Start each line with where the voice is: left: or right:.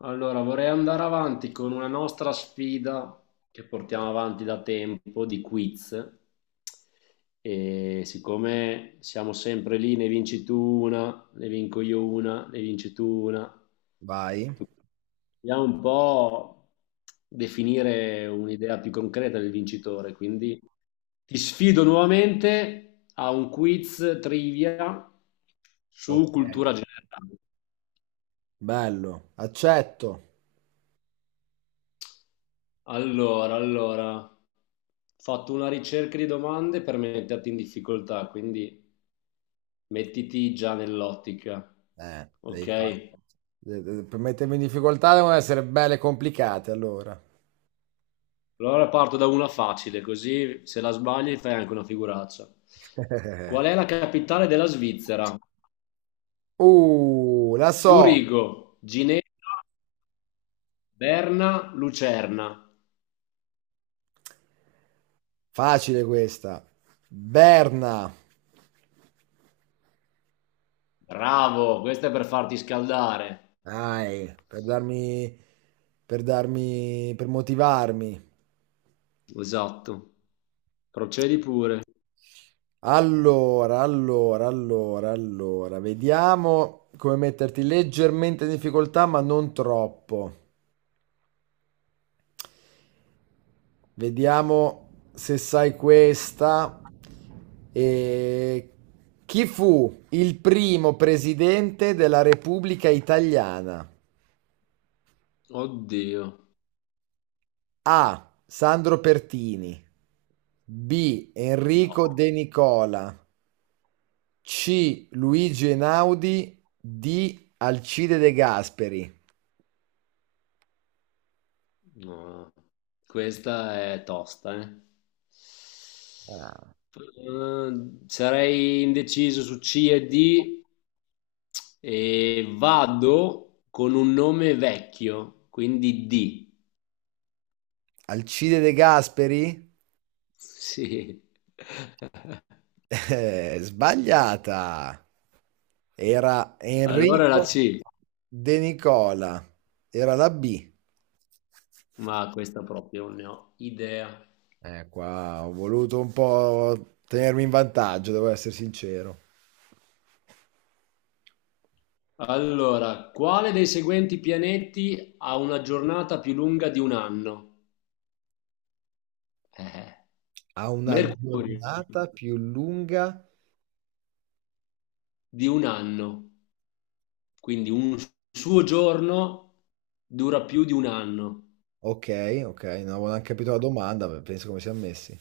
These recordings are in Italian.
left: Allora, vorrei andare avanti con una nostra sfida che portiamo avanti da tempo di quiz. E siccome siamo sempre lì, ne vinci tu una, ne vinco io una, ne vinci tu una,
right: Vai.
left: dobbiamo un po' definire un'idea più concreta del vincitore. Quindi ti sfido nuovamente a un quiz trivia su
right: Ok.
left: cultura generale.
right: Bello. Accetto.
left: Allora, ho fatto una ricerca di domande per metterti in difficoltà, quindi mettiti già nell'ottica,
right: Devi fare.
left: ok?
right: Per mettermi in difficoltà devono essere belle e complicate, allora.
left: Allora parto da una facile, così se la sbagli fai anche una figuraccia. Qual è la capitale della Svizzera?
right: La so.
left: Zurigo, Ginevra, Berna, Lucerna.
right: Facile questa. Berna.
left: Bravo, questa è per farti scaldare.
right: Dai, per darmi, per motivarmi.
left: Esatto. Procedi pure.
right: Allora, vediamo come metterti leggermente in difficoltà, ma non troppo. Vediamo se sai questa. E Chi fu il primo presidente della Repubblica Italiana?
left: Oddio.
right: A. Sandro Pertini. B.
left: No.
right: Enrico De Nicola. C. Luigi Einaudi. D. Alcide De Gasperi.
left: No, questa è tosta, eh.
right: Ah,
left: Sarei indeciso su C e D e vado con un nome vecchio, quindi D.
right: Alcide De Gasperi?
left: Sì.
right: Sbagliata. Era
left: Allora la
right: Enrico
left: C,
right: De Nicola. Era la B.
left: ma questa proprio non ne ho idea.
right: Qua ho voluto un po' tenermi in vantaggio, devo essere sincero.
left: Allora, quale dei seguenti pianeti ha una giornata più lunga di un anno? Eh,
right: Ha una
left: Mercurio.
right: giornata più lunga.
left: Di un anno, quindi un suo giorno dura più di un anno.
right: Ok, ok, non avevo neanche capito la domanda, beh, penso come siamo messi.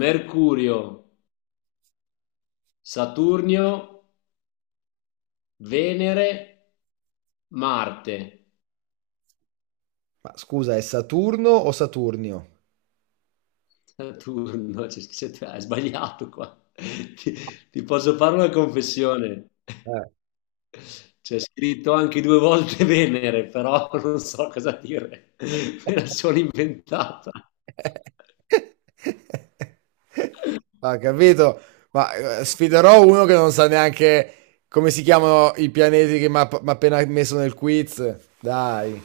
left: Mercurio, Saturnio, Venere, Marte.
right: Ma scusa, è Saturno o Saturnio?
left: Saturno, c'è scritto- hai sbagliato qua. Ti, ti posso fare una confessione.
right: Eh,
left: C'è scritto anche due volte Venere, però non so cosa dire. Me la sono inventata.
right: Ma capito? Ma sfiderò uno che non sa neanche come si chiamano i pianeti che mi ha appena messo nel quiz. Dai.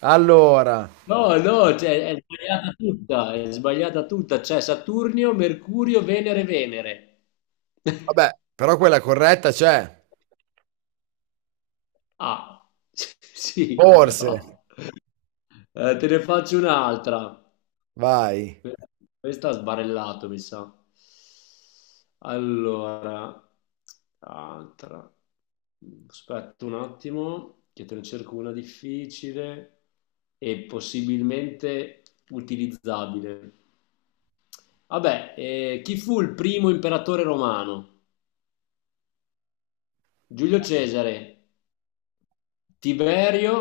right: Allora,
left: No, no, cioè, è sbagliata tutta, c'è Saturnio, Mercurio, Venere, Venere.
right: vabbè, però quella corretta c'è.
left: Ah, sì,
right: Forse.
left: però. Te ne faccio un'altra.
right: Vai.
left: Questa ha sbarellato, mi sa. Allora, altra. Aspetta un attimo, che te ne cerco una difficile e possibilmente utilizzabile. Vabbè, chi fu il primo imperatore romano? Giulio Cesare, Tiberio,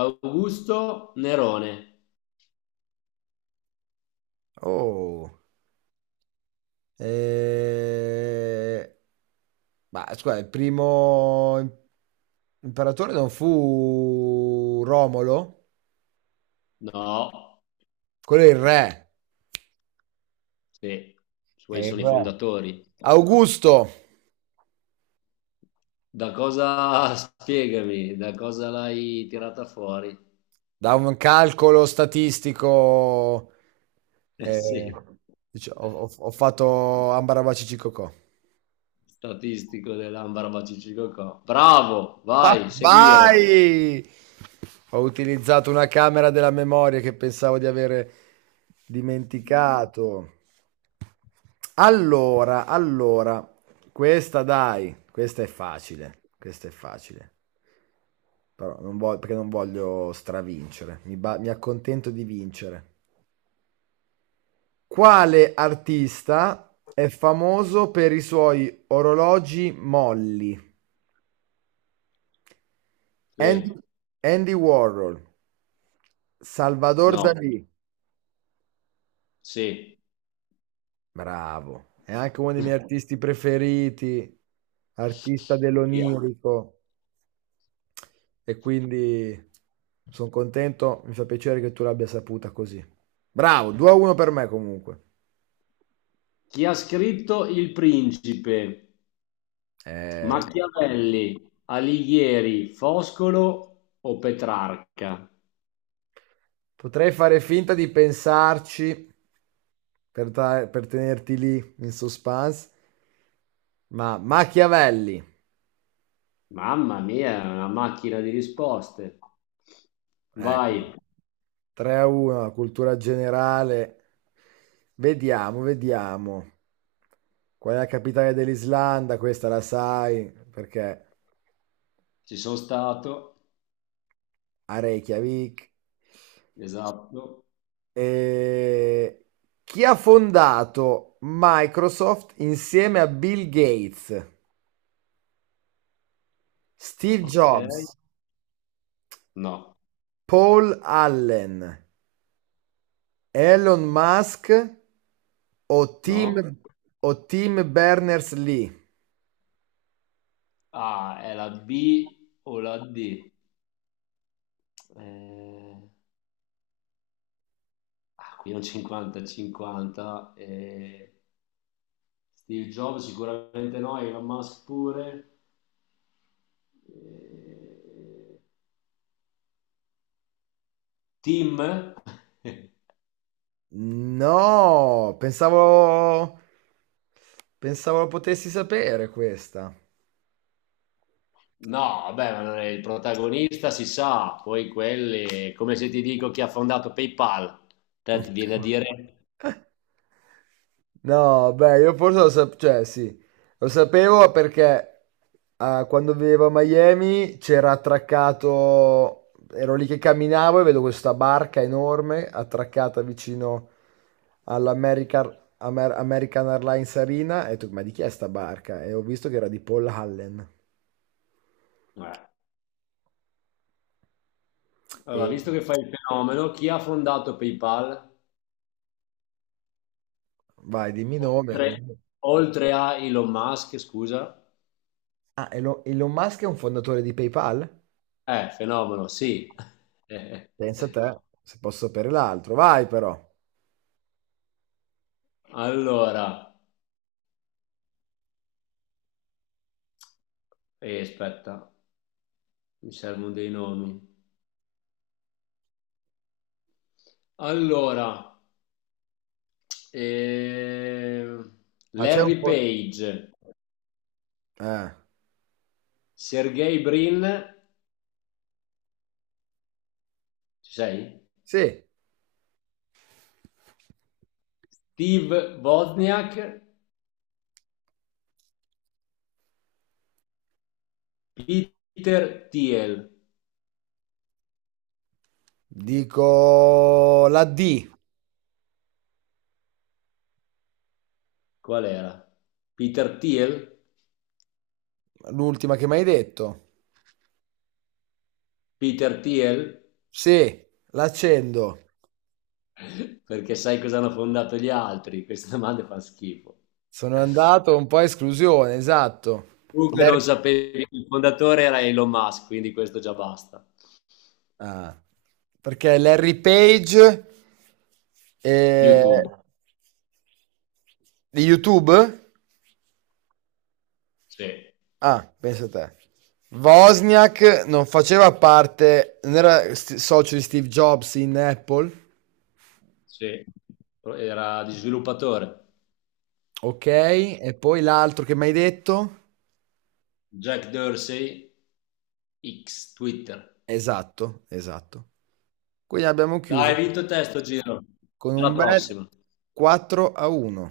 left: Augusto, Nerone.
right: Oh. Eh, Ma scusa, il primo imperatore non fu Romolo?
left: No,
right: Quello è il re.
left: sì,
right: È
left: suoi
right: il
left: sono i
right: re.
left: fondatori.
right: Augusto.
left: Da cosa, spiegami, da cosa l'hai tirata fuori?
right: Da un calcolo statistico,
left: Eh
right: eh,
left: sì,
right: ho fatto Ambarabaci Cicocò.
left: statistico dell'Ambra Bacicicocò. Bravo,
right: Ah,
left: vai, seguire.
right: vai! Ho utilizzato una camera della memoria che pensavo di avere dimenticato. Allora, questa dai, questa è facile, questa è facile. Però non voglio, perché non voglio stravincere, mi accontento di vincere. Quale artista è famoso per i suoi orologi molli?
left: Sì,
right: An- Andy Warhol, Salvador
left: no,
right: Dalì,
left: sì.
right: bravo, è anche uno dei miei artisti preferiti, artista dell'onirico e quindi sono contento, mi fa piacere che tu l'abbia saputa così. Bravo, 2-1 per me comunque.
left: Chi ha scritto Il Principe?
right: Eh,
left: Machiavelli, Alighieri, Foscolo o Petrarca?
right: Potrei fare finta di pensarci, per tenerti lì in suspense. Ma Machiavelli,
left: Mamma mia, è una macchina di risposte.
right: ecco,
left: Vai,
right: 3-1, la cultura generale. Vediamo, vediamo. Qual è la capitale dell'Islanda? Questa la sai perché
left: ci sono stato,
right: a Reykjavik.
left: esatto,
right: E chi ha fondato Microsoft insieme a Bill Gates, Steve
left: ok.
right: Jobs,
left: No,
right: Paul Allen? Elon Musk o Tim,
left: no.
right: o Tim Berners-Lee?
left: Ah, è la B o la D? Eh, qui è un 50-50. Steve Jobs sicuramente no, Elon Musk pure. Eh, Tim?
right: No, pensavo lo potessi sapere questa.
left: No, vabbè, ma non è il protagonista, si sa, poi quelli, come se ti dico chi ha fondato PayPal, te ti viene a dire.
right: No, beh, io forse lo sapevo, cioè sì, lo sapevo perché quando vivevo a Miami c'era attraccato, ero lì che camminavo e vedo questa barca enorme attraccata vicino American Airlines Arena e ho detto, ma di chi è sta barca? E ho visto che era di Paul Allen.
left: Eh. Allora,
right: E...
left: visto che fai il fenomeno, chi ha fondato PayPal,
right: Vai, dimmi nome
left: oltre,
right: almeno.
left: oltre a Elon Musk, scusa?
right: Ah, Elon Musk è un fondatore di PayPal?
left: Fenomeno, sì. Eh,
right: Pensa a te, se posso sapere l'altro. Vai però.
left: Allora, aspetta, mi servono dei nomi. Allora, eh,
right: Ma c'è un
left: Larry
right: po'.
left: Page,
right: Eh.
left: Sergey Brin, ci sei?
right: Sì,
left: Steve Wozniak, Peter Thiel.
right: dico la D,
left: Qual era? Peter Thiel?
right: l'ultima che mi hai detto.
left: Peter Thiel?
right: Sì, l'accendo.
left: Perché sai cosa hanno fondato gli altri? Queste domande fanno schifo.
right: Sono andato un po' a esclusione, esatto.
left: Comunque non
right: Larry-
left: sapevi, che il fondatore era Elon Musk, quindi questo già basta.
right: Ah, perché Larry Page e...
left: YouTube,
right: di YouTube?
left: sì,
right: Ah, pensa te. Wozniak non faceva parte, non era socio di Steve Jobs in Apple.
left: sì. Era di sviluppatore.
right: Ok, e poi l'altro che mi hai detto?
left: Jack Dorsey, X, Twitter.
right: Esatto, esatto. Quindi abbiamo
left: Dai, hai
right: chiuso
left: vinto te sto giro.
right: con un
left: Alla
right: bel
left: prossima.
right: 4-1.